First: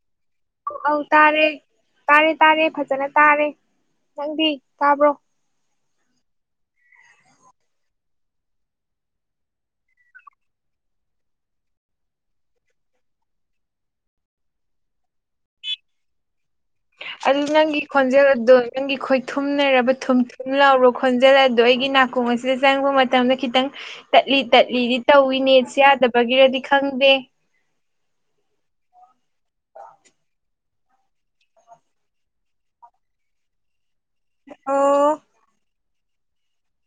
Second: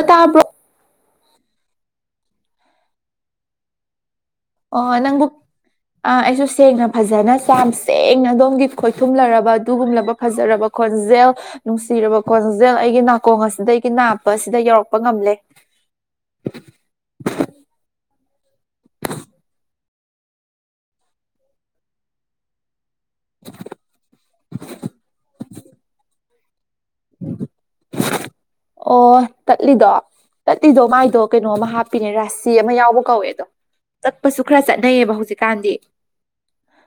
ꯑ ꯇꯥꯕ꯭ꯔꯣ ꯑꯧ ꯇꯥꯔꯦ ꯇꯥꯔꯦ ꯇꯥꯔꯦ ꯐꯖꯅ ꯇꯥꯔꯦ ꯅꯪꯗꯤ ꯑꯣ ꯇꯥꯕ꯭ꯔꯣ ꯅꯪꯕꯨꯛ ꯑ ꯑꯩꯁꯨ ꯁꯦꯡꯅ ꯐꯖꯅ ꯆꯥꯝ ꯁꯦꯡꯅ ꯑꯗꯣꯝꯒꯤ ꯈꯣꯏꯊꯨꯝꯂꯔꯕ ꯑꯗꯨꯒꯨꯝꯂꯕ ꯐꯖꯔꯕ ꯈꯣꯟꯖꯦꯜ ꯅꯨꯡꯁꯤꯔꯕ ꯈꯣꯟꯖꯦꯜ ꯑꯩꯒꯤ ꯅꯥꯀꯣꯡ ꯑꯁꯤꯗꯒꯤ ꯅꯥꯞꯄ ꯑꯁꯤꯗ ꯌꯧꯔꯛꯄ ꯉꯝꯂꯦ ꯑꯗꯨ ꯅꯪꯒꯤ ꯈꯣꯟꯖꯦꯜ ꯑꯗꯣ ꯅꯪꯒꯤ ꯈꯣꯏ ꯊꯨꯝꯅꯔꯕ ꯊꯨꯝ ꯊꯨꯝ ꯂꯥꯎꯔꯕ ꯈꯣꯟꯖꯦꯜ ꯑꯗꯣ ꯑꯩꯒꯤ ꯅꯥꯀꯣꯡ ꯑꯁꯤ ꯁꯤꯗ ꯆꯪꯕ ꯃꯇꯝꯗ ꯈꯤꯇꯪ ꯇꯠꯂꯤ ꯇꯠꯂꯤꯗꯤ ꯇꯧꯏꯅꯦ ꯅꯦꯠꯁꯦ ꯌꯥꯗꯕꯒꯤꯔꯥꯗꯤ ꯈꯪꯗꯦ ꯑꯣ ꯇꯠꯂꯤꯗꯣ ꯇꯠ ꯇꯤꯗꯣ ꯃꯥꯏꯗꯣ ꯀꯩꯅꯣ ꯑꯃ ꯍꯥꯞꯄꯤꯅꯦ ꯔꯥꯁꯤ ꯑꯃ ꯌꯥꯎꯕ ꯀꯧꯋꯦ ꯑꯗꯣ ꯇꯠꯄꯁꯨ ꯈꯔ ꯆꯠꯅꯩꯕ ꯑꯣ ꯍꯧꯖꯤꯛꯀꯥꯟꯗꯤ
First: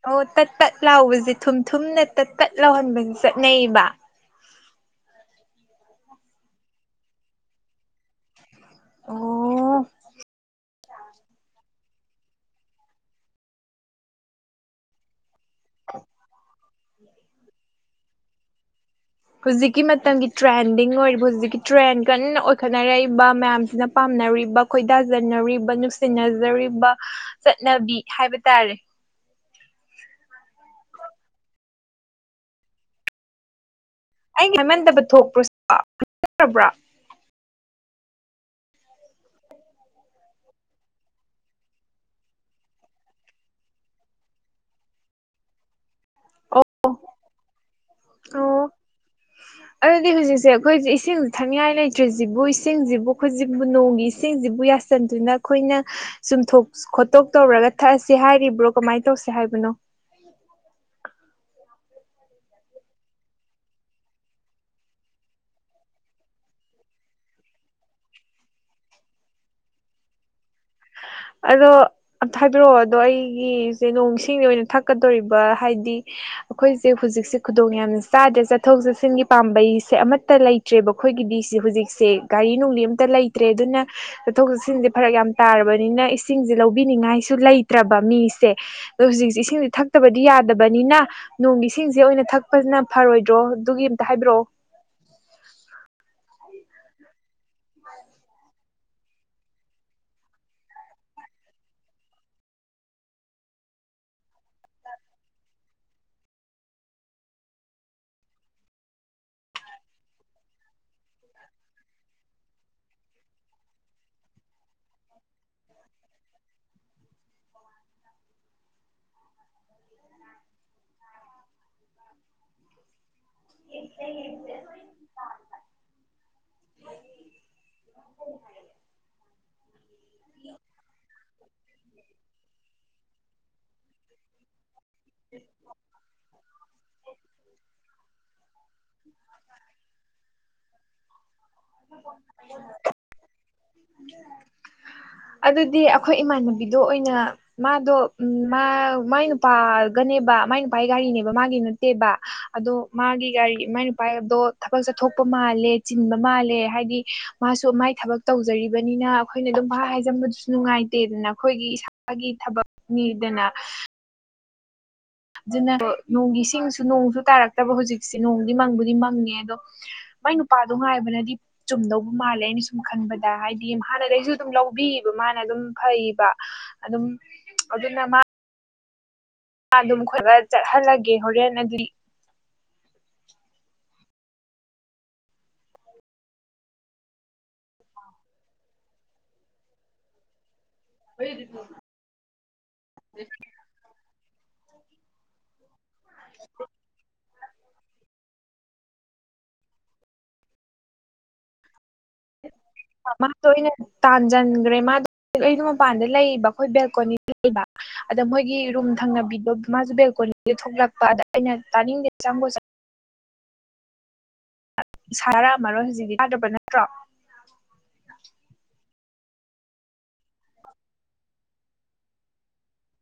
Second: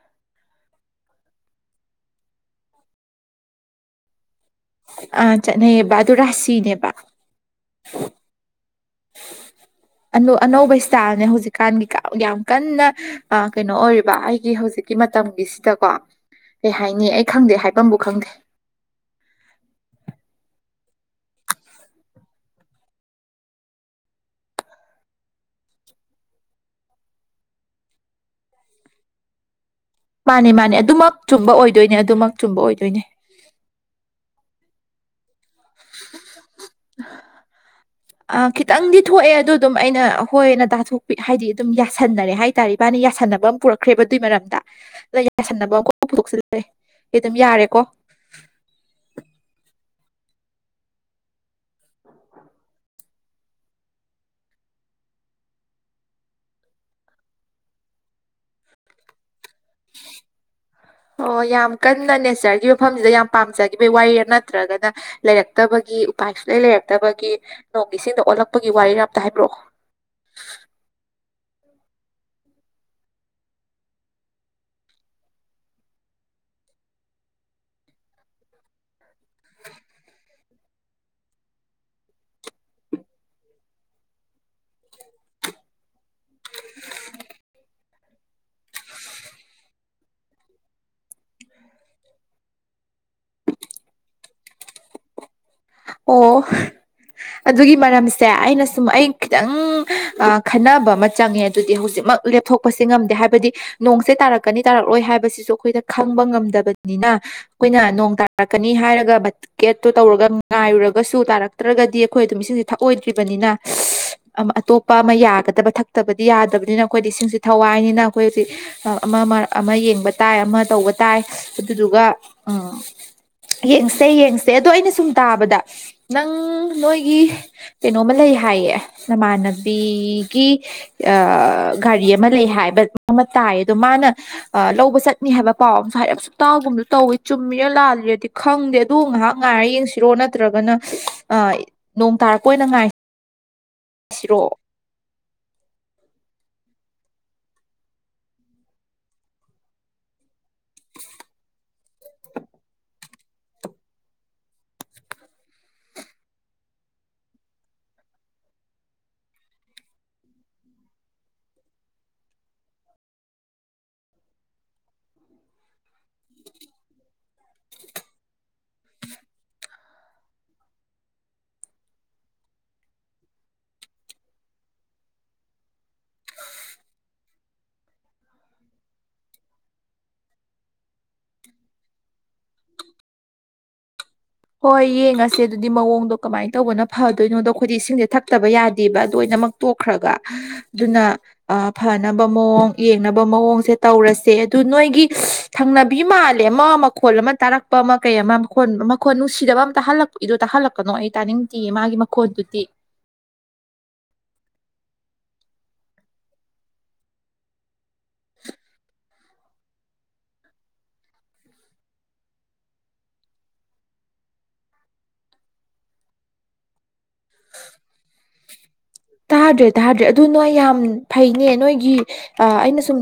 ꯑꯣ ꯇꯠ ꯇꯠ ꯂꯥꯎꯕꯖꯦ ꯊꯨꯝ ꯊꯨꯝꯅ ꯇꯠ ꯇꯠ ꯂꯥꯎꯍꯟꯕꯅꯤ ꯆꯠꯅꯩꯌꯦꯕ ꯑ ꯆꯠꯅꯩꯌꯦꯕ ꯑꯗꯨ ꯔꯥꯁꯤꯅꯦꯕ ꯑꯣ ꯑꯅꯨ ꯑꯅꯧꯕ ꯏꯁꯇꯥꯏꯜꯅꯦ ꯍꯧꯖꯤꯛꯀꯥꯟꯒꯤ ꯀꯥꯝ ꯌꯥꯝ ꯀꯟꯅ ꯑꯥ ꯀꯩꯅꯣ ꯑꯣꯏꯔꯤꯕ ꯑꯩꯒꯤ ꯍꯧꯖꯤꯛ ꯀꯤ ꯃꯇꯝꯒꯤꯁꯤꯗꯀꯣ ꯀꯩ ꯍꯥꯏꯅꯤ ꯑꯩ ꯈꯪꯗꯦ ꯍꯥꯏꯐꯝꯕꯨ ꯈꯪꯗꯦ ꯍꯨꯖꯤꯛꯀꯤ ꯃꯇꯝꯒꯤ ꯇ꯭ꯔꯦꯟꯗꯤꯡ ꯑꯣꯏꯔꯤꯕ ꯍꯧꯖꯤꯛꯀꯤ ꯇ꯭ꯔꯦꯟ ꯀꯟꯅ ꯑꯣꯏꯈꯠꯅꯔꯛꯏꯕ ꯃꯌꯥꯝꯁꯤꯅ ꯄꯥꯝꯅꯔꯤꯕ ꯈꯣꯏꯗꯥꯖꯟꯅꯔꯤꯕ ꯅꯨꯡꯁꯤꯅꯖꯔꯤꯕ ꯆꯠꯅꯕꯤ ꯍꯥꯏꯕ ꯇꯥꯔꯦ ꯃꯥꯅꯦ ꯃꯥꯅꯦ ꯑꯗꯨꯃꯛ ꯆꯨꯝꯕ ꯑꯣꯏꯗꯣꯏꯅꯦ ꯑꯗꯨꯃꯛ ꯆꯨꯝꯕ ꯑꯣꯏꯗꯣꯏꯅꯦ ꯑꯩꯒꯤ ꯍꯥꯏꯃꯟꯗꯕ ꯊꯣꯛꯄ꯭ꯔꯣꯁꯤꯁꯣ [unintelligible] [unintelligible] ꯑ ꯈꯤꯇꯪꯗꯤ ꯊꯣꯛꯑꯦ ꯑꯗꯨ ꯑꯗꯨꯝ ꯑꯩꯅ ꯍꯣꯏꯅ ꯇꯥꯊꯣꯛꯄꯤ ꯍꯥꯏꯗꯤ ꯑꯗꯨꯝ ꯌꯥꯁꯟꯅꯔꯦ ꯍꯥꯏ [unintelligible] ꯏꯕꯥꯅꯤ ꯌꯥꯁꯟꯅꯅꯕ ꯑꯃ ꯄꯨꯔꯛꯈ꯭ꯔꯦꯕ ꯑꯗꯨꯏ ꯃꯔꯛꯇ [unintelligible] ꯌꯥꯁꯟꯅꯕ ꯑꯃꯨꯛ ꯄꯨꯊꯣꯛꯆꯜꯂꯦ ꯑꯩ ꯑꯗꯨꯝ ꯌꯥꯔꯦꯀꯣ ꯑꯧ ꯑꯗꯨꯗꯤ ꯍꯨꯖꯤꯛꯁꯦ ꯑꯈꯣꯏꯁꯦ ꯏꯁꯤꯡ ꯊꯛꯅꯤꯡꯉꯥꯏ ꯂꯩꯇ꯭ꯔꯁꯤꯕꯨ ꯏꯁꯤꯡꯁꯤꯕꯨ ꯈꯣꯏꯖꯤꯕꯨ ꯅꯣꯡꯒꯤ ꯏꯁꯤꯡꯁꯤꯕꯨ ꯌꯥꯁ ꯆꯟꯗꯨꯅ ꯈꯣꯏꯅ ꯆꯨꯝꯊꯣꯛ ꯈꯣꯠꯇꯣꯛ ꯇꯧꯔꯒ ꯊꯛꯑꯁꯦ ꯍꯥꯏꯔꯤꯕ꯭ꯔꯣ ꯀꯃꯥꯏꯅ ꯇꯧꯁꯦ ꯍꯥꯏꯕꯅꯣ ꯑꯣ ꯌꯥꯝ ꯀꯟꯅ ꯅꯦꯆꯔꯒꯤ ꯃꯐꯝꯁꯤꯗ ꯌꯥꯝ ꯄꯥꯝꯖꯈꯤꯕꯒꯤ ꯋꯥꯔꯤꯔ ꯅꯠꯇ꯭ꯔꯒꯅ ꯂꯩꯔꯛꯇꯕꯒꯤ ꯎꯄꯥꯏ ꯁꯨꯂꯩ ꯂꯩꯔꯛꯇꯕꯒꯤ ꯅꯣꯡꯒꯤ ꯏꯁꯤꯡꯗ ꯑꯣꯜꯂꯛꯄꯒꯤ ꯋꯥꯔꯤꯔ ꯑꯝꯇ ꯍꯥꯏꯕꯤꯔꯛꯑꯣ ꯑꯗꯣ ꯑꯝꯇ ꯍꯥꯏꯕꯤꯔꯛꯑꯣ ꯑꯗꯣ ꯑꯩꯒꯤꯁꯦ ꯅꯣꯡ ꯏꯁꯤꯡꯖꯦ ꯑꯣꯏꯅ ꯊꯛꯀꯗꯣꯔꯤꯕ ꯍꯥꯏꯗꯤ ꯑꯈꯣꯏꯁꯦ ꯍꯨꯖꯤꯛꯁꯦ ꯈꯨꯗꯣꯡ ꯌꯥꯝꯅ ꯆꯥꯗ꯭ꯔꯦ ꯆꯠꯊꯣꯛ ꯆꯠꯁꯤꯟꯒꯤ ꯄꯥꯝꯕꯩꯁꯦ ꯑꯃꯇ ꯂꯩ ꯇ꯭ꯔꯦꯕ ꯑꯩꯈꯣꯏꯒꯤꯗꯤꯁꯤ ꯍꯧꯖꯤꯛꯁꯦ ꯒꯥꯔꯤ ꯅꯨꯡꯂꯤ ꯑꯝꯇ ꯂꯩꯇ꯭ꯔꯦ ꯑꯗꯨꯅ ꯆꯠꯊꯣꯛ ꯆꯠꯁꯤꯟꯁꯦ ꯐꯔꯛ ꯌꯥꯝ ꯇꯥꯔꯕꯅꯤꯅ ꯏꯁꯤꯡꯖꯦ ꯂꯧꯕꯤꯅꯤꯉꯥꯏꯁꯨ ꯂꯩꯇ꯭ꯔꯕ ꯃꯤꯁꯦ ꯑꯗꯣ ꯍꯧꯖꯤꯛꯁꯦ ꯏꯁꯤꯡꯖꯦ ꯊꯛꯇꯕꯗꯤ ꯌꯥꯗꯕꯅꯤꯅ ꯅꯣꯡꯒꯤ ꯏꯁꯤꯡꯁꯦ ꯑꯣꯏꯅ ꯊꯛꯄꯖꯤꯅ ꯐꯔꯣꯏꯗ꯭ꯔꯣ ꯑꯗꯨꯒꯤ ꯑꯝꯇ ꯍꯥꯏꯕꯤꯔꯛꯑꯣ ꯑꯣ ꯑꯗꯨꯒꯤ ꯃꯔꯝꯁꯦ ꯑꯩꯅ ꯁꯨꯝ ꯑꯩ ꯈꯤꯇꯪ ꯑ ꯈꯟꯅꯕ ꯑꯃ ꯆꯪꯉꯦ ꯑꯗꯨꯗꯤ ꯍꯨꯖꯤꯛꯃꯛ ꯂꯦꯞꯊꯣꯛꯄꯁꯤ ꯉꯝꯗꯦ ꯍꯥꯏꯕꯗꯤ ꯅꯣꯡꯁꯦ ꯇꯥꯔꯛꯀꯅꯤ ꯇꯥꯔꯛꯂꯣꯏ ꯍꯥꯏꯕꯁꯤꯁꯨ ꯑꯩꯈꯣꯏꯗ ꯈꯪꯕ ꯉꯝꯗꯕꯅꯤꯅ ꯑꯈꯣꯏꯅ ꯅꯣꯡ ꯇꯥꯔꯛꯀꯅꯤ ꯍꯥꯏꯔꯒ ꯕꯀꯦꯠꯇꯣ ꯇꯧꯔꯒ ꯉꯥꯏꯔꯨꯔꯒꯁꯨ ꯇꯥꯔꯛꯇ꯭ꯔꯒꯗꯤ ꯑꯩꯈꯣꯏ ꯑꯗꯨꯝ ꯏꯁꯤꯡꯁꯦ ꯊꯛꯑꯣꯏꯗ꯭ꯔꯤꯕꯅꯤꯅ ꯑꯇꯣꯞꯄ ꯑꯃ ꯌꯥꯒꯗꯕ ꯊꯛꯇꯕꯗꯤ ꯌꯥꯗꯕꯅꯤꯅ ꯑꯩꯈꯣꯏꯗꯤ ꯏꯁꯤꯡꯁꯤ ꯊꯋꯥꯏꯅꯤꯅ ꯑꯩꯈꯣꯏ ꯍꯧꯖꯤꯛ ꯑ ꯑꯃ ꯑꯃ ꯑꯃ ꯌꯦꯡꯕ ꯇꯥꯏ ꯑꯃ ꯇꯧꯕ ꯇꯥꯏ ꯑꯗꯨꯗꯨꯒ ꯎꯝ ꯌꯦꯡꯁꯦ ꯌꯦꯡꯁꯦ ꯑꯗꯣ ꯑꯩꯅ ꯁꯨꯝ ꯇꯥꯕꯗ ꯅꯪ ꯅꯣꯏꯒꯤ ꯀꯩꯅꯣꯃꯥ ꯂꯩ ꯍꯥꯏꯌꯦ ꯅꯃꯥꯟꯅꯕꯤꯒꯤ ꯑꯥ ꯒꯥꯔꯤ ꯑꯃ ꯂꯩ ꯍꯥꯏꯕ ꯑꯃ ꯇꯥꯏ ꯑꯗꯣ ꯃꯥꯅ ꯂꯧꯕ ꯆꯠ ꯅꯤ ꯍꯥꯏꯕ ꯄꯥꯎ ꯑꯝꯁꯨ ꯍꯥꯏꯔꯞꯁꯨ ꯇꯥꯒꯨꯝꯁꯨ ꯇꯧꯋꯤ ꯆꯨꯝꯃꯤꯔꯥ ꯂꯥꯂꯤꯔꯗꯤ ꯈꯪꯗꯦ ꯑꯗꯨ ꯉꯥꯏꯍꯥꯛ ꯉꯥꯏꯔ ꯌꯦꯡꯁꯤ ꯅꯠꯇ꯭ꯔꯒꯅ ꯑꯥ ꯅꯣꯡ ꯇꯥꯔꯛꯄ ꯑꯣꯏꯅ ꯉꯥꯏ ꯁꯤꯔꯣ ꯑꯗꯨꯗꯤ ꯑꯈꯣꯏ ꯏꯃꯥꯟꯅꯕꯤꯗꯣ ꯑꯣꯏꯅ ꯃꯥꯗꯣ ꯎꯝ ꯃꯥ ꯃꯥꯏ ꯅꯨꯄꯥꯒꯅꯦꯕ ꯃꯥꯏ ꯅꯨꯄꯥꯒꯤ ꯒꯥꯔꯤꯅꯦꯕ ꯃꯥꯒꯤ ꯅꯠꯇꯦꯕ ꯑꯗꯣ ꯃꯥꯒꯤ ꯒꯥꯔꯤ ꯃꯥꯏ ꯅꯨꯄꯥꯗꯣ ꯊꯕꯛ ꯆꯠꯊꯣꯛꯄ ꯃꯥꯜꯂꯦ ꯆꯤꯟꯕ ꯃꯥꯜꯂꯦ ꯍꯥꯏꯗꯤ ꯃꯥꯁꯨ ꯃꯥꯏ ꯊꯕꯛ ꯇꯧꯖꯔꯤꯕꯅꯤꯅ ꯑꯩꯈꯣꯏꯅ ꯑꯗꯨꯝ ꯄꯪ ꯍꯥꯏꯖꯟꯕꯗꯨꯁꯨ ꯅꯨꯡꯉꯥꯏꯇꯦꯗꯅ ꯑꯩꯈꯣꯏꯒꯤ ꯏꯁꯥ ꯒꯤ ꯊꯕꯛ ꯅꯤꯗꯅ ꯑꯗꯨꯅ ꯅꯣꯡꯒꯤ ꯏꯁꯤꯡꯁꯨ ꯅꯣꯡꯁꯨ ꯇꯥꯔꯛꯇꯕ ꯍꯧꯖꯤꯛꯁꯦ ꯅꯣꯡꯗꯤ ꯃꯪꯕꯨꯗꯤ ꯃꯪꯉꯦ ꯑꯗꯣ ꯃꯥꯏ ꯅꯨꯄꯥꯗꯣ ꯉꯥꯏꯕꯅꯗꯤ ꯆꯨꯝꯗꯧꯕ ꯃꯥꯜꯂꯦ ꯑꯩꯅ ꯁꯨꯝ ꯈꯟꯕꯗ ꯍꯥꯏꯗꯤ ꯍꯥꯟꯅꯗꯩꯁꯨ ꯑꯗꯨꯝ ꯂꯧꯕꯤꯕ ꯃꯥꯅ ꯑꯗꯨꯝ ꯐꯩꯕ ꯑꯗꯨꯝ ꯑꯗꯨꯅ ꯃꯥ ꯃꯥ ꯑꯗꯨꯝ ꯈꯣꯏꯕ ꯆꯠꯍꯜꯂꯒꯦ ꯍꯣꯔꯦꯟ ꯑꯗꯤ ꯍꯣꯏ ꯌꯦꯡꯉꯁꯦ ꯑꯗꯨꯗꯤ ꯃꯑꯣꯡꯗꯣ ꯀꯃꯥꯏꯅ ꯇꯧꯕꯅ ꯐꯗꯣꯏꯅꯣꯗꯣ ꯑꯩꯈꯣꯏꯗꯤ ꯏꯁꯤꯡꯁꯦ ꯊꯛꯇꯕ ꯌꯥꯗꯦꯕ ꯑꯗꯨ ꯂꯣꯏꯅꯃꯛ ꯇꯣꯛꯈ꯭ꯔꯒ ꯑꯗꯨꯅ ꯐꯅꯕ ꯃꯑꯣꯡ ꯌꯦꯡꯅꯕ ꯃꯑꯣꯡꯁꯦ ꯇꯧꯔꯁꯦ ꯑꯗꯨ ꯅꯣꯏꯒꯤ ꯊꯪꯅꯕꯤ ꯃꯥꯜꯂꯦ ꯑꯃ ꯃꯈꯣꯜ ꯑꯃ ꯇꯥꯔꯛꯄ ꯑꯃ ꯀꯩ ꯑꯃ ꯃꯈꯣꯟ ꯃꯈꯣꯟ ꯅꯨꯡꯁꯤꯗꯕ ꯑꯃ ꯇꯥꯍꯜꯂꯛꯏꯗꯣ ꯇꯥꯍꯜꯂꯛꯀꯅꯣ ꯑꯩ ꯇꯥꯅꯤꯡꯗꯤꯌꯦ ꯃꯥꯒꯤ ꯃꯈꯣꯟꯗꯨꯗꯤ ꯃꯥꯗꯣ ꯑꯩꯅ ꯇꯥꯟꯖꯟꯒ꯭ꯔꯦ ꯃꯥꯗꯣ ꯑꯩꯗꯣ ꯃꯄꯥꯟꯗ ꯂꯩꯕ ꯑꯩꯈꯣꯏ ꯕꯦꯜꯀꯣꯅꯤꯗ ꯂꯩꯕ ꯑꯗ ꯃꯣꯏꯒꯤ ꯔꯨꯝ ꯊꯪꯅꯕꯤꯗꯣ ꯃꯥꯁꯨ ꯕꯦꯜꯀꯣꯅꯤꯗ ꯊꯣꯛꯂꯛꯄ ꯑꯗ ꯑꯩꯅ ꯇꯥꯅꯤꯡꯗꯦ ꯆꯪꯒꯣ ꯆꯠꯂꯣ ꯁꯥꯔꯛꯑꯝꯃꯔꯣꯢ [unintelligible] ꯍꯧꯖꯤꯛꯇꯤ ꯌꯥꯗ꯭ꯔꯕ ꯅꯠꯇ꯭ꯔꯣ ꯇꯥꯗ꯭ꯔꯦ ꯇꯥꯗ꯭ꯔꯦ ꯑꯗꯨ ꯅꯣꯏ ꯌꯥꯝ ꯐꯩꯅꯦ ꯅꯣꯏꯒꯤ ꯑꯥ ꯑꯩꯅ ꯁꯨꯝ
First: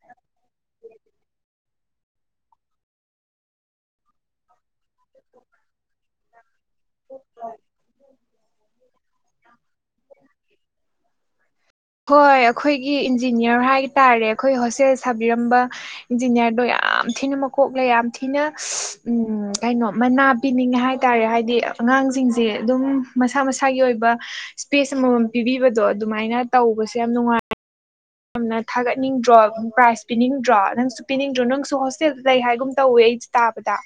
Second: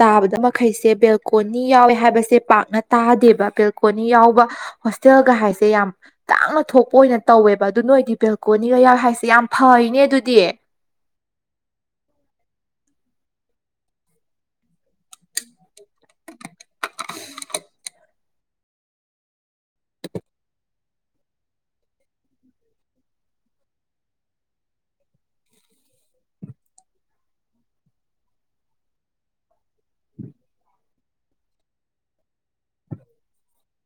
ꯇꯥꯕꯗ ꯃꯈꯩꯁꯦ ꯕꯦꯜꯀꯣꯅꯤ ꯌꯥꯎꯋꯦ ꯍꯥꯏꯕꯁꯦ ꯄꯥꯛꯅ ꯇꯥꯗꯦꯕ ꯕꯦꯜꯀꯣꯅꯤ ꯌꯥꯎꯕ ꯍꯣꯁꯇꯦꯜꯒ ꯍꯥꯏꯁꯦ ꯌꯥꯝ ꯇꯥꯡꯅ ꯊꯣꯛꯄ ꯑꯣꯏꯅ ꯇꯧꯋꯦꯕ ꯑꯗꯨ ꯅꯣꯏꯗꯤ ꯕꯦꯜꯀꯣꯅꯤꯒ ꯌꯥꯎꯋꯦ ꯍꯥꯏꯁꯦ ꯌꯥꯝ ꯐꯩꯅꯦ ꯑꯗꯨꯗꯤ ꯍꯣꯏ ꯑꯩꯈꯣꯏꯒꯤ ꯏꯟꯖꯤꯅꯤꯌꯥꯔ ꯍꯥꯏꯇꯥꯥꯔꯦ ꯑꯩꯈꯣꯏ ꯍꯣꯁꯇꯦꯜ ꯁꯥꯕꯤꯔꯝꯕ ꯏꯟꯖꯤꯅꯤꯌꯥꯔꯗꯣ ꯌꯥꯝ ꯊꯤꯅ ꯃꯀꯣꯛꯂꯩ ꯌꯥꯝ ꯊꯤꯅ ꯎꯝ ꯀꯩꯅꯣ ꯃꯅꯥ ꯄꯤꯅꯤꯡꯉꯦ ꯍꯥꯏꯇꯥꯔꯦ ꯍꯥꯏꯗꯤ ꯑꯉꯥꯡꯁꯤꯡꯁꯦ ꯑꯗꯨꯝ ꯃꯁꯥ ꯃꯁꯥꯒꯤ ꯑꯣꯏꯕ ꯏꯁꯄꯦꯁ ꯑꯃꯃꯝ ꯄꯤꯕꯤꯕꯗꯣ ꯑꯗꯨꯃꯥꯏꯅ ꯇꯧꯕꯁꯦ ꯌꯥꯝ ꯅꯨꯡꯉꯥꯏ ꯌꯥꯝꯅ ꯊꯥꯒꯠꯅꯤꯡꯗ꯭ꯔꯣ ꯄ꯭ꯔꯥꯏꯖ ꯄꯤꯅꯤꯡꯗ꯭ꯔꯣ ꯅꯪꯁꯨ ꯄꯤꯅꯤꯡꯗ꯭ꯔꯣ ꯅꯪꯁꯨ ꯍꯣꯁꯇꯦꯜ ꯂꯩ ꯍꯥꯏꯒꯨꯝ ꯇꯧꯋꯦ ꯑꯩ ꯇꯥꯕꯗ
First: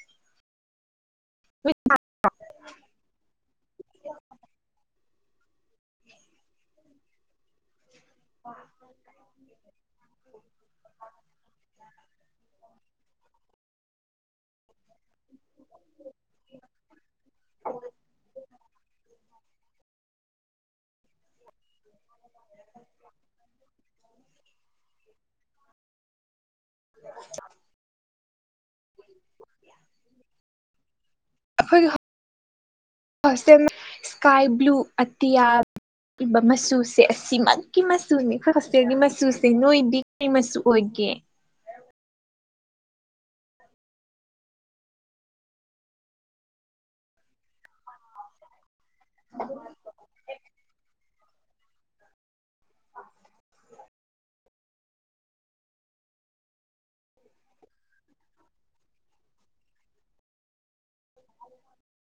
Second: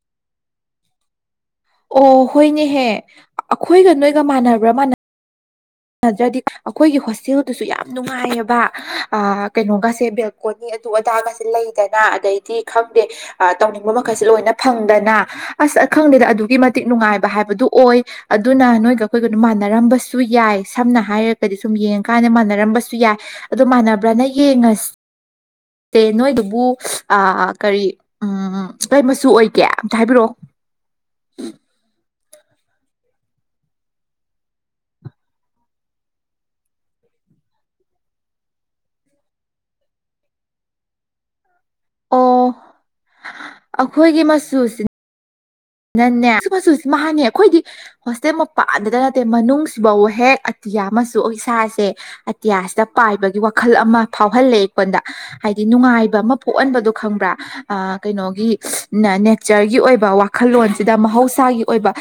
[unintelligible] ꯑꯣ ꯍꯣꯏꯅꯦꯍꯦ ꯑꯈꯣꯏꯒ ꯅꯣꯏꯒ ꯃꯥꯟꯅꯕ꯭ꯔꯥ ꯃꯥꯟꯅ ꯗ꯭ꯔꯗꯤ ꯑꯩꯈꯣꯏꯒꯤ ꯍꯣꯁꯇꯦꯜ ꯑꯗꯨꯁꯨ ꯌꯥꯝ ꯅꯨꯡꯉꯥꯏꯌꯦꯕ ꯀꯩꯅꯣꯒꯁꯦ ꯕꯦꯜꯀꯣꯟꯅꯤ ꯑꯗꯨ ꯑꯗꯥꯒꯁꯦ ꯂꯩꯗꯅ ꯑꯗꯩ ꯇꯤ ꯈꯪꯗꯦ ꯇꯧꯅꯤꯡꯕ ꯃꯈꯩꯁꯨ ꯂꯣꯏꯅ ꯐꯪꯗꯅ ꯑꯁ ꯑꯩ ꯈꯪꯗꯦꯗ ꯑꯗꯨꯛꯀꯤ ꯃꯇꯤꯛ ꯅꯨꯡꯉꯥꯏꯕ ꯍꯥꯏꯕꯗꯨ ꯑꯣꯏ ꯑꯗꯨꯅ ꯅꯣꯏꯒ ꯑꯩꯈꯣꯏꯒꯅ ꯃꯥꯟꯅꯔꯝꯕꯁꯨ ꯌꯥꯏ ꯁꯝꯅ ꯍꯥꯏꯔꯒ ꯀꯗꯤ ꯁꯨꯝ ꯌꯦꯡꯉ ꯀꯥꯟꯗ ꯃꯥꯟꯅꯔꯝꯕꯁꯨ ꯌꯥꯏ ꯑꯗꯣ ꯃꯥꯟꯅꯕ꯭ꯔꯅ ꯌꯦꯡꯉꯁꯤ ꯇꯦ ꯅꯣꯏꯗꯨꯕꯨ ꯑꯥ ꯀꯔꯤ ꯎꯝ ꯀꯩ ꯃꯆꯨ ꯑꯣꯏꯒꯦ ꯑꯝꯇ ꯍꯥꯏꯕꯤꯔꯛꯑꯣ ꯑꯩꯈꯣꯏꯒꯤ ꯍꯣ ꯍꯣꯁꯇꯦꯜ ꯏꯁꯀꯥꯏ ꯕ꯭ꯂꯨ ꯑꯇꯤꯌꯥ ꯕꯤꯕ ꯃꯆꯨꯁꯦ ꯑꯁꯤꯃꯛꯀꯤ ꯃꯆꯨꯅꯤ ꯑꯩꯈꯣꯏ ꯍꯣꯁꯇꯦꯜꯒꯤ ꯃꯆꯨꯁꯦ ꯅꯣꯏꯕꯤ ꯀꯔꯤ ꯃꯆꯨ ꯑꯣꯏꯒꯦ ꯑꯣ ꯑꯩꯈꯣꯏꯒꯤ ꯃꯆꯨꯁꯤꯅ ꯅꯤꯅꯅꯦ ꯁꯤ ꯃꯆꯨꯁꯤ ꯃꯥꯅꯦ ꯑꯩꯈꯣꯏꯗꯤ ꯍꯣꯁꯇꯦꯜ ꯄꯥꯟꯗꯇ ꯅꯠꯇꯦ ꯃꯅꯨꯡꯁꯤꯐꯧ ꯍꯦꯛ ꯑꯇꯤꯌꯥ ꯑꯣꯏ ꯏꯁꯥꯁꯦ ꯑꯇꯤꯌꯥꯁꯤꯗ ꯄꯥꯏꯕꯒꯤ ꯋꯥꯈꯜ ꯑꯃ ꯐꯥꯎꯍꯜꯂꯦ ꯑꯩꯉꯣꯟꯗ ꯍꯥꯏꯗꯤ ꯅꯨꯡꯉꯥꯏꯕ ꯑꯃ ꯄꯣꯛꯍꯟꯕꯗꯣ ꯈꯪꯕ꯭ꯔꯥ ꯑꯥ ꯀꯩꯅꯣꯒꯤ ꯅꯦꯆꯔꯒꯤ ꯑꯣꯏꯕ ꯋꯥ ꯈꯜꯂꯣꯟꯁꯤꯗ ꯃꯍꯧꯁꯥꯒꯤ ꯑꯣꯏꯕ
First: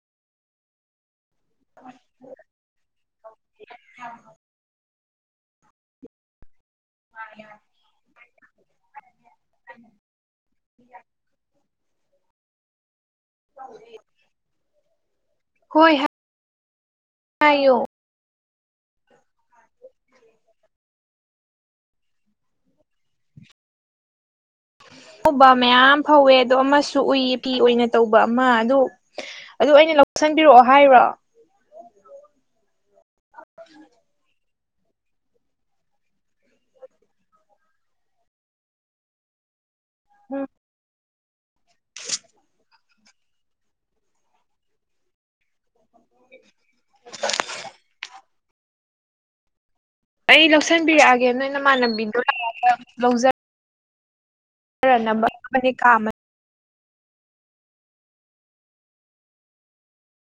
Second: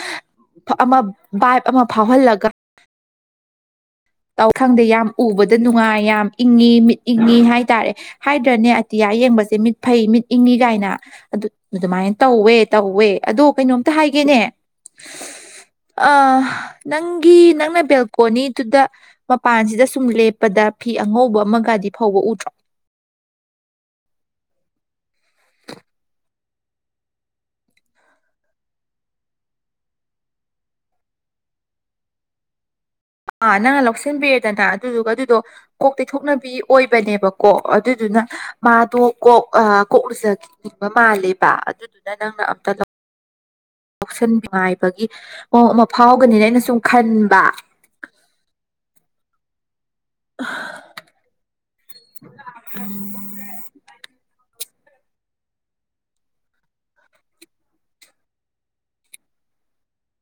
ꯑꯃ ꯕꯥꯏꯞ ꯑꯃ ꯐꯥꯎꯍꯜꯂꯒ [unintelligible] ꯑꯧ ꯈꯪꯗꯦ ꯌꯥꯝ ꯎꯕꯗ ꯅꯨꯡꯉꯥꯏ ꯌꯥꯝ ꯏꯪꯉꯤ ꯃꯤꯠ ꯏꯪꯉꯤ ꯍꯥꯏꯇꯥꯔꯦ ꯍꯥꯏꯗ꯭ꯔꯅꯦ ꯑꯇꯤꯌꯥ ꯌꯦꯡꯕꯁꯦ ꯃꯤꯠ ꯐꯩ ꯃꯤꯠ ꯏꯪꯉꯤ ꯀꯥꯏꯅ ꯑꯗꯨ ꯑꯗꯨꯃꯥꯏꯅ ꯇꯧꯋꯦ ꯇꯧꯋꯦ ꯑꯗꯣ ꯀꯩꯅꯣꯝꯇ ꯍꯥꯏꯒꯦꯅꯦ ꯍꯣꯏ ꯑ ꯅꯪꯒꯤ ꯅꯪꯅ ꯍꯥꯏꯌꯨ ꯕꯦꯜ ꯀꯣꯅꯤꯗꯨꯗ ꯃꯄꯥꯟꯁꯤꯗ ꯁꯨꯝ ꯂꯦꯞꯄꯗ ꯐꯤ ꯑꯉꯧꯕ ꯑꯃꯒꯗꯤ ꯐꯧꯕ ꯑꯨꯗ꯭ꯔꯣ ꯉꯧꯕ ꯃꯌꯥꯝ ꯐꯥꯎꯋꯦ ꯑꯗꯣ ꯑꯃꯁꯨ ꯑꯨꯏꯌꯦ ꯐꯤ ꯑꯣꯏꯅ ꯇꯧꯕ ꯑꯃ ꯑꯗꯨ ꯑꯗꯨ ꯑꯩꯅ ꯂꯧꯁꯟꯕꯤꯔꯛꯑꯣ ꯍꯥꯏꯔꯣ ꯑꯥ ꯅꯪꯅ ꯂꯧꯁꯤꯟꯕꯤꯔꯦꯗꯅ ꯑꯗꯨꯗꯨꯒ ꯑꯗꯨꯗꯣ ꯀꯣꯛ ꯇꯩꯊꯣꯛꯅꯕꯤ ꯑꯣꯏꯕꯅꯦꯕꯀꯣ ꯑꯗꯨꯗꯨꯅ ꯃꯥꯗꯣ ꯀꯣꯛ ꯑꯥ ꯎꯝ ꯀꯣꯛꯂꯨꯖꯈꯤꯅꯤꯡꯕ ꯃꯥꯜꯂꯦꯕ ꯑꯗꯨꯗꯨꯅ ꯅꯪꯅ ꯑꯝꯇ ꯂꯧ ꯂꯧꯁꯟ ꯉꯥꯏꯕꯒꯤ ꯃꯑꯣꯡ ꯑꯃ ꯐꯥꯎꯒꯅꯤꯅ ꯑꯩꯅ ꯁꯨꯝ ꯈꯟꯕ ꯑꯩ ꯂꯧꯁꯟꯕꯤꯔꯛꯑꯒꯦ ꯅꯣꯏ ꯅꯃꯥꯟꯅꯕꯤꯗꯣ ꯂꯥꯛꯑꯒ ꯑꯃꯨꯛ ꯂꯧꯖ ꯅꯅꯕ ꯏꯕꯅꯤ ꯀꯥ ꯑꯃ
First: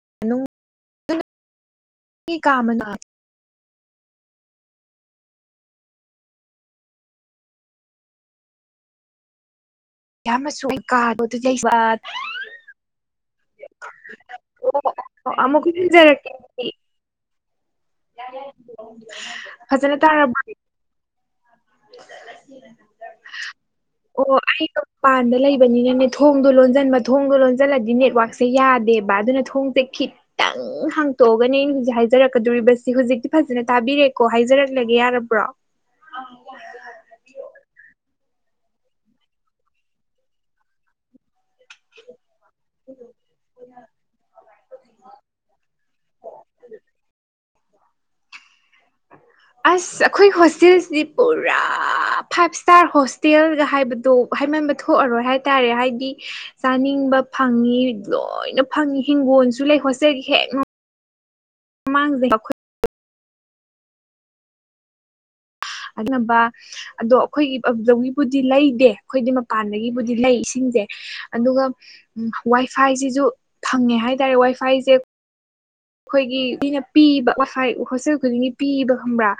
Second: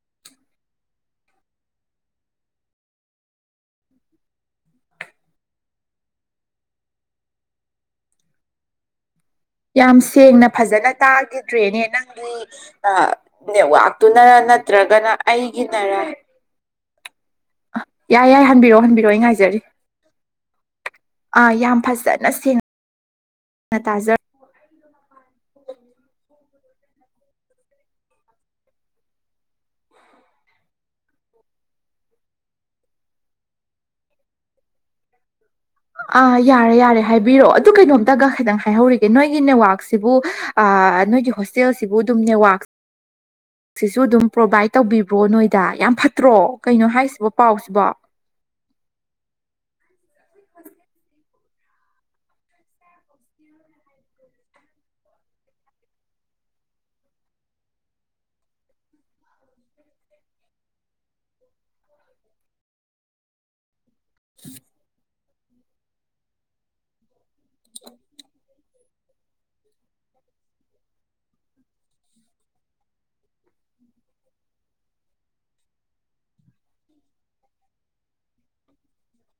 ꯃꯅꯨꯡꯒꯤ [unintelligible] ꯀꯥ ꯃꯅꯥꯛ ꯌꯥꯝ ꯁꯦꯡꯅ ꯃꯆꯨ ꯑꯩ ꯐꯖꯅ ꯀꯥꯗꯣ ꯑꯗꯨ ꯂꯩꯕ ꯇꯥꯒꯤꯗ꯭ꯔꯦꯅꯦ ꯅꯪꯒꯤ ꯑ ꯅꯦꯠꯋꯥꯛꯇꯨꯅꯔ ꯅꯠꯇ꯭ꯔꯒꯅ ꯑꯣ ꯑꯃꯨꯛ ꯑꯩꯒꯤꯅꯔ ꯈꯨꯝꯖꯔꯛꯀꯦ ꯌꯥꯏ ꯌꯥꯏ ꯍꯟꯕꯤꯔꯛꯑꯣ ꯍꯟꯕꯤꯔꯛꯑꯣ ꯑꯩ ꯉꯥꯏꯖꯔꯤ ꯐꯖꯅ ꯇꯥꯔꯕ ꯑꯥ ꯌꯥꯝ ꯐꯖꯅ ꯁꯦꯡꯅ ꯇꯥꯖ ꯑꯣ ꯑꯩꯗꯣ ꯄꯥꯟꯗ ꯂꯩꯕꯅꯤꯅꯅꯦ ꯊꯣꯡꯗꯣ ꯂꯣꯟꯖꯟꯕ ꯊꯣꯡꯗꯣ ꯂꯣꯟꯖꯜꯂꯗꯤꯅꯦ ꯅꯦꯠꯋꯥꯛꯁꯦ ꯌꯥꯗꯦꯕ ꯑꯗꯨꯅ ꯊꯣꯡꯁꯦ ꯈꯤꯠ ꯇꯪ ꯍꯥꯡꯇꯣꯛꯑꯒꯅꯦ ꯑꯩꯅ ꯍꯧꯖꯤꯛ ꯍꯥꯏꯖꯔꯛꯀꯗꯣꯔꯤꯕꯦ ꯖꯤ ꯍꯧꯖꯤꯛꯇꯤ ꯐꯖꯅ ꯇꯥꯕꯤꯔꯦꯀꯣ ꯍꯥꯏꯖꯔꯛꯂꯒꯦ ꯌꯥꯔꯕ꯭ꯔꯣ ꯑꯥ ꯌꯥꯔꯦ ꯌꯥꯔꯦ ꯍꯥꯏꯕꯤꯔꯛꯑꯣ ꯑꯗꯨ ꯀꯩꯅꯣꯝꯇꯒ ꯈꯤꯇꯪ ꯍꯥꯏꯍꯧꯔꯤꯒꯦ ꯅꯣꯏꯒꯤ ꯅꯦꯠꯋꯥꯛꯁꯤꯕꯨ ꯑꯥ ꯅꯣꯏꯒꯤ ꯍꯣꯁ ꯇꯦꯜꯁꯤꯕꯨ ꯑꯗꯨꯝ ꯅꯦꯋꯥꯛ ꯁꯤꯁꯨ ꯑꯗꯨꯝ ꯄ꯭ꯔꯣꯚꯥꯏꯠ ꯇꯧꯕꯤꯕ꯭ꯔꯣ ꯅꯣꯏꯗ ꯌꯥꯝ ꯐꯠꯇ꯭ꯔꯣ ꯀꯩꯅꯣ ꯍꯥꯏꯁꯤꯕꯣ ꯄꯥꯎꯁꯤꯕꯣ ꯑꯁ ꯑꯩꯈꯣꯏ ꯍꯣꯁꯇꯦꯜꯁꯤꯗꯤ ꯄꯨꯔꯥ ꯐꯥꯏꯕ ꯁ꯭ꯇꯥꯔ ꯍꯣꯁꯇꯦꯜꯒ ꯍꯥꯏꯕꯗꯣ ꯍꯥꯏꯃꯟꯕ ꯊꯣꯛꯑꯔꯣꯏ ꯍꯥꯏꯇꯥꯔꯦ ꯍꯥꯏꯗꯤ ꯆꯥꯅꯤꯡꯕ ꯐꯪꯉꯤ ꯂꯣꯏꯅ ꯐꯪꯉꯤ ꯍꯤꯡꯒꯣꯜꯖꯨ ꯂꯩ ꯍꯣꯁꯇꯦꯜꯒꯤ ꯍꯦꯛ ꯅꯥꯛ ꯃꯃꯥꯡꯖꯦ ꯑꯩꯈꯣꯏ [inaudible] ꯑꯅꯥꯝꯕ ꯑꯗꯣ ꯑꯩꯈꯣꯏꯒꯤ [unintelligible] ꯕꯨꯗꯤ ꯂꯩꯗꯦ ꯑꯩꯈꯣꯏꯗꯤ ꯃꯄꯥꯟꯗꯒꯤꯕꯨꯗꯤ ꯂꯩ ꯏꯁꯤꯡꯖꯦ ꯑꯗꯨꯒ ꯋꯥꯏ ꯐꯥꯏꯖꯤꯖꯨ ꯐꯪꯉꯦ ꯍꯥꯏꯇꯥꯔꯦ ꯋꯥꯏ ꯐꯥꯏꯖꯦ ꯑꯩꯈꯣꯏꯒꯤ ꯃꯤꯅ ꯄꯤꯕ ꯋꯥꯏꯐꯥꯏ ꯍꯣꯁꯇꯦꯜ ꯈꯨꯗꯤꯡꯒꯤ ꯄꯤ ꯑꯦꯕ ꯈꯪꯕ꯭ꯔꯥ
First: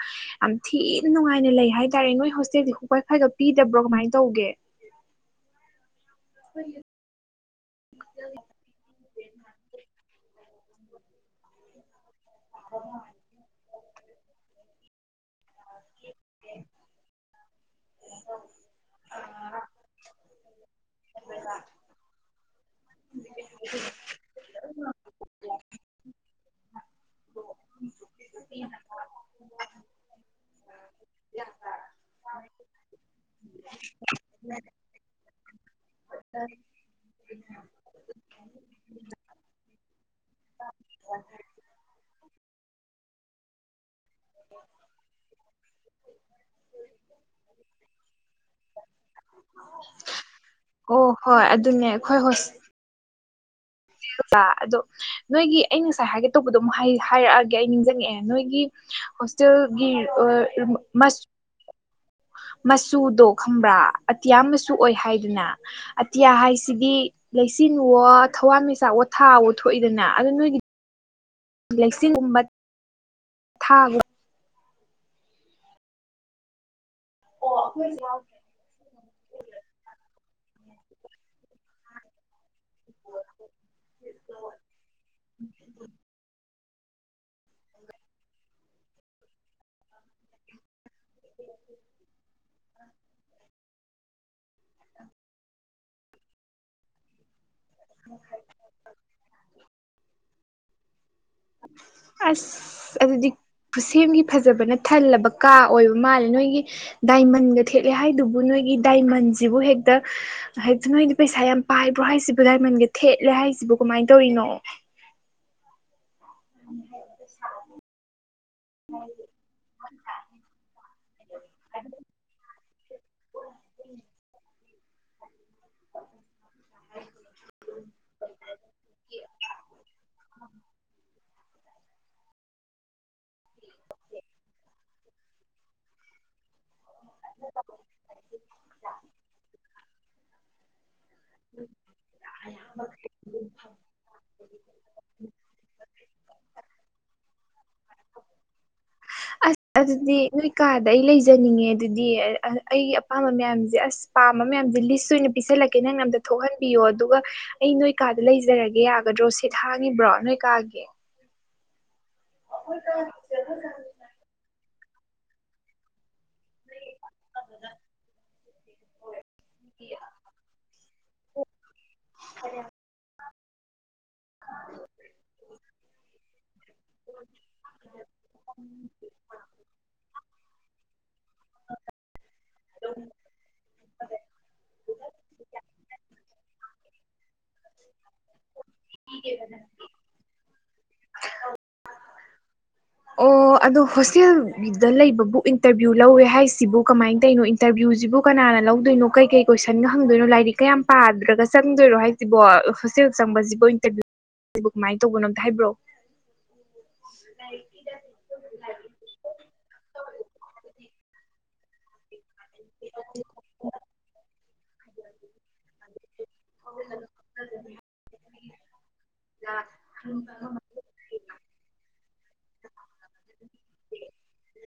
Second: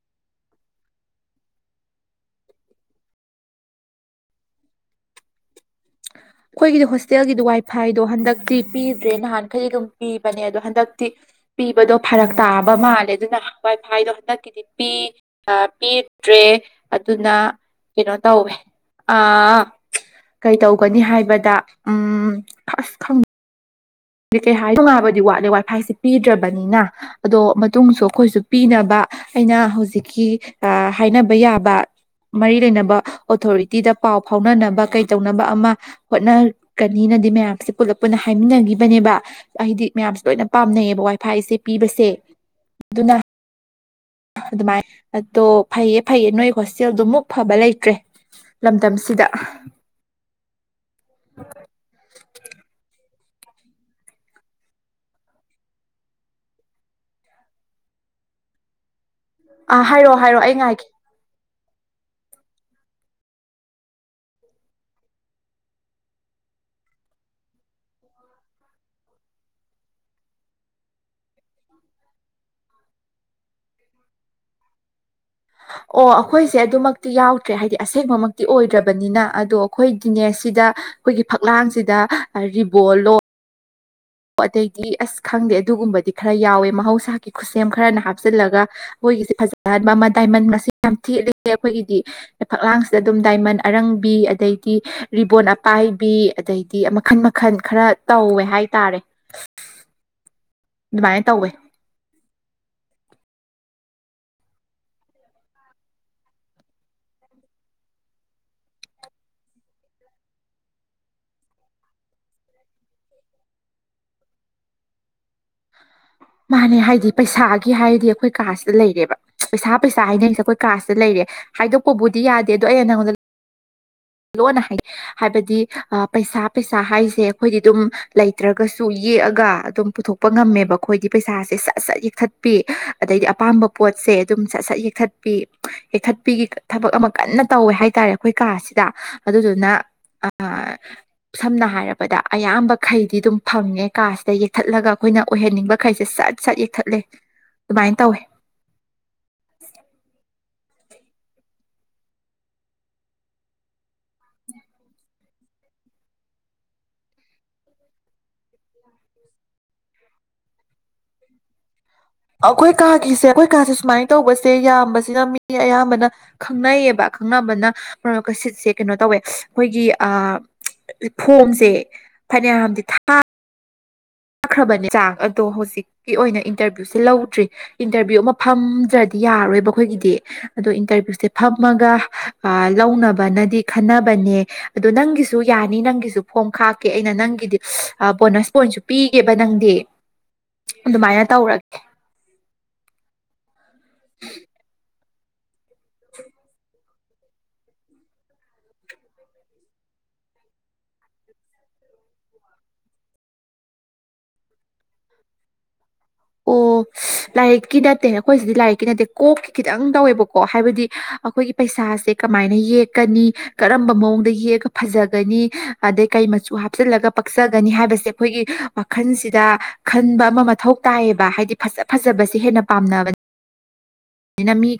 ꯌꯥꯝ ꯊꯤꯅ ꯅꯨꯡꯉꯥꯏꯅ ꯂꯩ ꯍꯥꯏꯇꯥꯔꯦ ꯅꯣꯏ ꯍꯣꯁꯇꯦꯜꯗꯤ ꯋꯥꯏ ꯐꯥꯏꯒ ꯄꯤꯗꯕ꯭ꯔꯣ ꯀꯃꯥꯏꯅ ꯇꯧꯒꯦ [unintelligible] ꯑꯩꯈꯣꯏꯒꯤꯗꯤ ꯍꯣꯇꯦꯜꯒꯤꯗꯤ ꯋꯥꯏ ꯐꯥꯏꯗꯣ ꯍꯟꯗꯛꯇꯤ ꯄꯤꯗ꯭ꯔꯦ ꯅꯍꯥꯟꯈꯩꯗꯤ ꯑꯗꯨꯝ ꯄꯤꯕꯅꯦ ꯑꯗꯣ ꯍꯟꯗꯛꯇꯤ ꯄꯤꯕꯗꯣ ꯐꯔꯛ ꯇꯥꯕ ꯃꯥꯜꯂꯦ ꯑꯗꯨꯅ ꯋꯥꯏ ꯐꯥꯏꯗꯣ ꯍꯟꯗꯛꯀꯤꯗꯤ ꯄꯤ ꯑꯥ ꯄꯤ ꯇ꯭ꯔꯦ ꯑꯗꯨꯅ ꯀꯩꯅꯣ ꯇꯧꯋꯦ ꯑꯥ ꯀꯩꯇꯧ ꯅꯤ ꯍꯥꯏꯕꯗ ꯎꯝ ꯑꯁ ꯈꯪ ꯀꯩ [unintelligible] ꯅꯨꯡꯉꯥꯏꯕꯗꯤ ꯋꯥꯠꯂꯦ ꯋꯥꯏꯐꯥꯏꯁꯦ ꯄꯤꯗ꯭ꯔꯕꯅꯤꯅ ꯑꯗꯣ ꯃꯇꯨꯡꯁꯨ ꯑꯩꯈꯣꯏꯁꯨ ꯄꯤꯅꯕ ꯑꯩꯅ ꯍꯧꯖꯤꯛꯀꯤ ꯑꯥ ꯍꯥꯏꯅꯕ ꯌꯥꯕ ꯃꯔꯤ ꯂꯩꯅꯕ ꯑꯣꯊꯣꯔꯤꯇꯤꯗ ꯄꯥꯎ ꯐꯥꯎꯅꯅꯕ ꯀꯩ ꯇꯧꯅꯕ ꯑꯃ ꯍꯣꯠꯅꯒꯅꯤꯅꯗꯤ ꯃꯌꯥꯝꯁꯦ ꯄꯨꯂꯞ ꯄꯨꯟꯅ ꯍꯥꯏꯃꯤꯟꯅꯅꯤ ꯕꯅꯦꯕ ꯍꯥꯏꯗꯤ ꯃꯌꯥꯝꯁꯦ ꯂꯣꯏꯅ ꯄꯥꯝꯅꯩꯌꯦꯕ ꯋꯥꯏ ꯐꯥꯏꯁꯦ ꯄꯤꯕꯁꯦ ꯑꯗꯨꯅ [inaudible] ꯑꯗꯨꯃꯥꯏ ꯑꯗꯣ ꯐꯩꯌꯦ-ꯐꯩꯌꯦ ꯅꯣꯏ ꯍꯣꯁꯇꯦꯜꯗꯨꯃꯨꯛ ꯐꯕ ꯂꯩꯇ꯭ꯔꯦ꯫ ꯂꯝꯗꯝꯁꯤꯗ꯫ ꯑꯣ ꯍꯣꯏ ꯑꯗꯨꯅꯦ ꯈꯣꯏ ꯍꯣꯁ ꯑꯥ ꯑꯗꯣ ꯅꯣꯏꯒꯤ ꯑꯩ ꯉꯁꯥꯏ ꯍꯥꯏꯒꯦ ꯇꯧꯕꯗꯣ ꯑꯃꯨꯛ ꯍꯩ ꯍꯥꯏꯔꯛꯑꯒꯦ ꯑꯩ ꯅꯤꯡꯁꯪ ꯉꯛꯑꯦ ꯅꯣꯏꯒꯤ ꯑꯥ ꯍꯣꯁꯇꯦꯜꯒꯤ ꯍꯥꯏꯔꯛꯑꯣ ꯑꯥ ꯍꯥꯏꯔꯛꯑꯣ ꯑꯩ ꯔꯨꯝ ꯉꯥꯏꯒꯦ ꯃꯁ ꯃꯆꯨꯗꯣ ꯈꯪꯕ꯭ꯔꯥ ꯑꯇꯤꯌꯥ ꯃꯆꯨ ꯑꯣꯏ ꯍꯥꯏꯗꯅ꯫ ꯑꯇꯤꯌꯥ ꯍꯥꯏꯁꯤꯗꯤ ꯂꯩꯆꯤꯟꯋꯣ ꯊꯋꯥꯟꯃꯤꯆꯥꯛꯋꯣ ꯊꯥꯋꯣ ꯊꯣꯛꯏꯗꯅ ꯑꯥꯗꯣ ꯅꯣꯏꯒꯤ ꯂꯩꯆꯤꯟꯒꯨꯝꯕ ꯊꯥ ꯑꯣ ꯑꯈꯣꯏꯁꯦ ꯑꯗꯨꯃꯛꯇꯤ ꯌꯥꯎꯗ꯭ꯔꯦ ꯍꯥꯏꯗꯤ ꯑꯁꯦꯡꯕꯃꯛ ꯇꯤ ꯑꯣꯏꯗ꯭ꯔꯕꯅꯤꯅ ꯑꯗꯣ ꯑꯩꯈꯣꯏ ꯗꯤꯅꯦ ꯁꯤꯗ ꯑꯩꯈꯣꯏꯒꯤ ꯐꯛꯂꯥꯡꯁꯤꯗ ꯔꯤꯕꯣ ꯂꯣ ꯑꯗꯩꯗꯤ ꯑꯁ ꯈꯪꯗꯦ ꯑꯗꯨꯒꯨꯝꯕꯗꯤ ꯈꯔ ꯌꯥꯎꯋꯦ ꯃꯍꯧꯁꯥ ꯈꯨꯠꯁꯦꯝ ꯈꯔꯅ ꯍꯥꯞꯆꯤꯜꯂꯒ ꯃꯣꯏꯒꯤꯁꯦ ꯐꯖꯍꯟꯕ ꯑꯃ ꯗꯥꯏꯃꯟ ꯒꯁꯦ ꯌꯥꯝ ꯊꯦꯠꯂꯦ ꯑꯩꯈꯣꯏꯒꯤꯗꯤ ꯐꯛꯂꯥꯡꯁꯤꯗ ꯑꯗꯨꯝ ꯗꯥꯏꯃꯟ ꯑꯔꯪꯕꯤ ꯑꯗꯩꯗꯤ ꯔꯤꯕꯣꯟ ꯑꯄꯥꯏꯕꯤ ꯑꯗꯩꯗꯤ ꯃꯈꯟ-ꯃꯈꯟ ꯈꯔ ꯇꯧꯋꯦ ꯍꯥꯏꯇꯥꯔꯦ꯫ [inaudible] ꯗꯨꯃꯥꯏꯅ ꯇꯧꯋꯦ꯫ [unintelligible] ꯑꯁ ꯑꯗꯨꯗꯤ ꯈꯨꯠꯁꯦꯝꯒꯤ ꯐꯖꯕꯅ ꯊꯜꯂꯕ ꯀꯥ ꯑꯣꯏꯕ ꯃꯥꯜꯂꯦ ꯅꯣꯏꯒꯤ ꯗꯥꯏꯃꯟꯒ ꯊꯦꯠꯂꯦ ꯍꯥꯏꯗꯨꯕꯨ ꯅꯣꯏꯒꯤ ꯗꯥꯏꯃꯟꯁꯤꯕꯨ ꯍꯦꯛꯇ ꯍꯧꯇꯨ ꯅꯣꯏꯗꯤ ꯄꯩꯁꯥ ꯌꯥꯝ ꯄꯥꯏꯕ꯭ꯔꯣ ꯍꯥꯏꯁꯤꯕꯨ ꯗꯥꯏꯃꯟꯒ ꯊꯦꯠꯂꯦ ꯍꯥꯏꯁꯤꯕꯨ ꯀꯃꯥꯏꯅ ꯇꯧꯔꯤꯅꯣ꯫ ꯃꯥꯅꯦ ꯍꯥꯏꯗꯤ ꯄꯩꯁꯥꯒꯤ ꯍꯥꯏꯔꯗꯤ ꯑꯩꯈꯣꯏ ꯀꯥꯁꯤꯗ ꯂꯩꯔꯦꯕ꯫ ꯄꯩꯁꯥ ꯄꯩꯁꯥ ꯍꯥꯏꯅꯔꯤꯁꯦ ꯑꯩꯈꯣꯏ ꯀꯁꯤꯗ ꯂꯩꯔꯦ ꯍꯥꯏꯗꯣꯛꯄꯕꯨꯗꯤ ꯌꯥꯗꯦ ꯑꯗꯣ ꯑꯩꯅ ꯅꯪꯉꯣꯟꯗ [inaudible] ꯂꯣꯟꯅ ꯍꯥꯏ ꯍꯥꯏꯕ ꯇꯤ ꯑ ꯄꯩꯁꯥ ꯄꯩꯁꯥ ꯍꯥꯏꯁꯦ ꯈꯣꯏꯗꯤ ꯑꯗꯨꯝ ꯂꯩꯇ꯭ꯔꯒꯁꯨ ꯌꯦꯛꯑꯒ ꯑꯗꯨꯝ ꯄꯨꯊꯣꯛ ꯄ ꯉꯝꯃꯦꯕ ꯑꯩꯈꯣꯏꯗꯤ ꯄꯩꯁꯥꯁꯦ ꯁꯠ-ꯁꯠ ꯌꯦꯛꯊꯠꯄꯤ ꯑꯗꯩꯗꯤ ꯑꯄꯥꯝꯕ ꯄꯣꯠꯁꯦ ꯑꯗꯨꯝ ꯁꯠ-ꯁꯠ ꯌꯦꯛꯊꯠ ꯄꯤ ꯌꯦꯛꯊꯠꯄꯤꯒꯤ ꯊꯕꯛ ꯑꯃ ꯀꯟꯅ ꯇꯧꯋꯦ ꯍꯥꯏꯇꯥꯔꯦ ꯑꯩꯈꯣꯏ ꯀꯥꯁꯤꯗ ꯑꯗꯨ ꯗꯨꯅ ꯑ ꯁꯝꯅ ꯍꯥꯏꯔꯕꯗ ꯑꯌꯥꯝꯕꯈꯩꯗꯤ ꯑꯗꯨꯝ ꯐꯪꯉꯦ ꯀꯥꯁꯤꯗ ꯌꯦꯛꯊꯠꯂꯒ ꯑꯩꯈꯣꯏꯅ ꯑꯣꯏꯍꯟꯅꯤꯡꯕ ꯈꯩꯁꯦ ꯁꯠ-ꯁꯠ ꯌꯦꯛꯊꯠꯂꯦ ꯗꯨꯃꯥꯏꯅ ꯇꯧꯋꯦ꯫ ꯑꯁ ꯑꯗꯨꯗꯤ ꯅꯣꯏ ꯀꯥꯗ ꯑꯩ ꯂꯩꯖꯅꯤꯡꯉꯦ ꯑꯗꯨꯗꯤ ꯑ ꯑꯩꯒꯤ ꯑꯄꯥꯝꯕ ꯃꯌꯥꯝꯁꯦ ꯑꯁ꯫ ꯄꯥꯝꯕ ꯃꯌꯥꯝꯁꯦ ꯂꯤꯁ ꯑꯣꯏꯅ ꯄꯤꯁꯜꯂꯛꯀꯦ ꯅꯪꯅ ꯑꯝꯗ ꯊꯣꯛꯍꯟꯕꯤꯌꯣ ꯑꯗꯨꯒ ꯑꯩ ꯅꯣꯏ ꯀꯥꯗ ꯂꯩꯖꯔꯒꯦ ꯌꯥꯒꯗ꯭ꯔꯣ ꯁꯤꯠ ꯍꯥꯡꯉꯤꯕ꯭ꯔꯣ ꯅꯣꯏ ꯀꯥꯒꯤ꯫ ꯑꯈꯣꯏ ꯀꯥꯒꯤꯁꯦ ꯑꯈꯣꯏ ꯀꯥꯁꯦ ꯁꯨꯃꯥꯏꯅ ꯇꯧꯕꯁꯦ ꯌꯥꯝꯕꯁꯤꯅ ꯃꯤ ꯑꯌꯥꯝꯕꯅ ꯈꯪꯅꯩꯌꯦꯕ ꯈꯪꯅꯕꯅ ꯃꯔ ꯀꯁꯤꯠꯁꯦ ꯀꯩꯅꯣ ꯇꯧꯋꯦ ꯑꯩꯈꯣꯏꯒꯤ ꯑꯥ ꯐꯣꯝꯁꯦ ꯐꯅꯌꯥꯝꯗꯤ ꯊꯥ ꯊꯥꯈ꯭ꯔꯕꯅꯦ ꯆꯥꯛ ꯑꯗꯣ ꯍꯧꯖꯤꯛ ꯀꯤ ꯑꯣꯏꯅ ꯏꯟꯇꯔꯚꯤꯌꯨꯁꯦ ꯂꯧꯗ꯭ꯔꯤ ꯏꯟꯇꯔꯚꯤꯌꯨ ꯑꯃ ꯐꯝꯗ꯭ꯔꯗꯤ ꯌꯥꯔꯔꯣꯏꯕ꯫ ꯈꯣꯏꯒꯤꯗꯤ ꯑꯗꯣ ꯏꯟꯇꯔꯚ꯭ꯌꯨꯁꯦ ꯐꯝꯃꯒ ꯑꯥ ꯂꯧꯅꯕꯅꯗꯤ ꯈꯟꯅꯕꯅꯦ꯫ ꯑꯗꯣ ꯅꯪꯒꯤꯁꯨ ꯌꯥꯅꯤ ꯅꯪꯒꯤꯁꯨ ꯐꯣꯝ ꯈꯥꯛ ꯀꯦ ꯑꯩꯅ ꯅꯪꯒꯤꯗꯤ ꯑ ꯕꯣꯅꯁ ꯄꯣꯏꯟꯁꯨ ꯄꯤꯒꯦꯕ ꯅꯪꯗꯤ꯫ ꯑꯗꯨꯃꯥꯏꯅ ꯇꯧꯔꯒꯦ ꯑꯣ ꯑꯗꯣ ꯍꯣꯁꯇꯦꯜꯒꯤꯗ ꯂꯩꯕꯕꯨ ꯏꯟꯇꯔꯚꯤꯌꯨ ꯂꯧꯋꯦ ꯍꯥꯏꯁꯤꯕꯨ ꯀꯃꯥꯏꯅ ꯇꯔꯤꯅꯣ ꯏꯟꯇꯔꯚ꯭ꯌꯨꯁꯤꯕꯨ ꯀꯅꯥꯅ ꯂꯧꯗꯣꯏꯅꯣ ꯀꯩꯀꯩ ꯀꯣꯏꯁꯟꯒ ꯍꯪꯗꯣꯏꯅꯣ ꯂꯥꯏꯔꯤꯛ ꯀꯌꯥꯝ ꯄꯥꯗ꯭ꯔꯒ ꯆꯪꯗꯣꯏꯔꯣ ꯍꯥꯏ ꯁꯤꯕꯣ ꯍꯣꯁꯇꯦꯜ ꯆꯪꯕꯁꯤꯕꯣ ꯏꯟꯇꯔꯚꯤꯌꯨ ꯀꯃꯥꯏꯅ ꯇꯧꯕꯅꯣ ꯑꯝꯇ ꯍꯥꯏꯕꯤꯔꯣ ꯑꯣ ꯂꯥꯏꯔꯤꯛꯀꯤ ꯅꯠꯇꯦ ꯅꯈꯣꯏꯁꯤꯗꯤ ꯂꯥꯏꯔꯤꯛꯀꯤ ꯅꯠꯇꯦ ꯀꯣꯛꯀꯤ ꯈꯤꯇꯪ ꯇꯧꯋꯦꯕꯀꯣ ꯍꯥꯏꯕꯗꯤ ꯑꯩꯈꯣꯏꯒꯤ ꯄꯩꯁꯥꯁꯦ ꯀꯃꯥꯏꯅ ꯌꯦꯛꯀꯅꯤ ꯀꯔꯝꯕ ꯃꯑꯣꯡꯗ ꯌꯦꯛꯑ ꯐꯖꯒꯅꯤ ꯑꯗꯩ ꯀꯩ ꯃꯆꯨ ꯍꯥꯞꯆꯤꯜꯂꯒ ꯄꯛꯆꯒꯅꯤ ꯍꯥꯏꯕꯁꯦ ꯑꯩꯈꯣꯏꯒꯤ ꯋꯥꯈꯜꯁꯤꯗ ꯈꯟꯕ ꯑꯃ ꯃꯊꯧ ꯇꯥꯏꯌꯦꯕ ꯍꯥꯏꯗꯤ ꯐꯖ ꯐꯖꯕꯁꯦ ꯍꯦꯟꯅ ꯄꯥꯝꯅꯕꯅꯦꯅ ꯃꯤ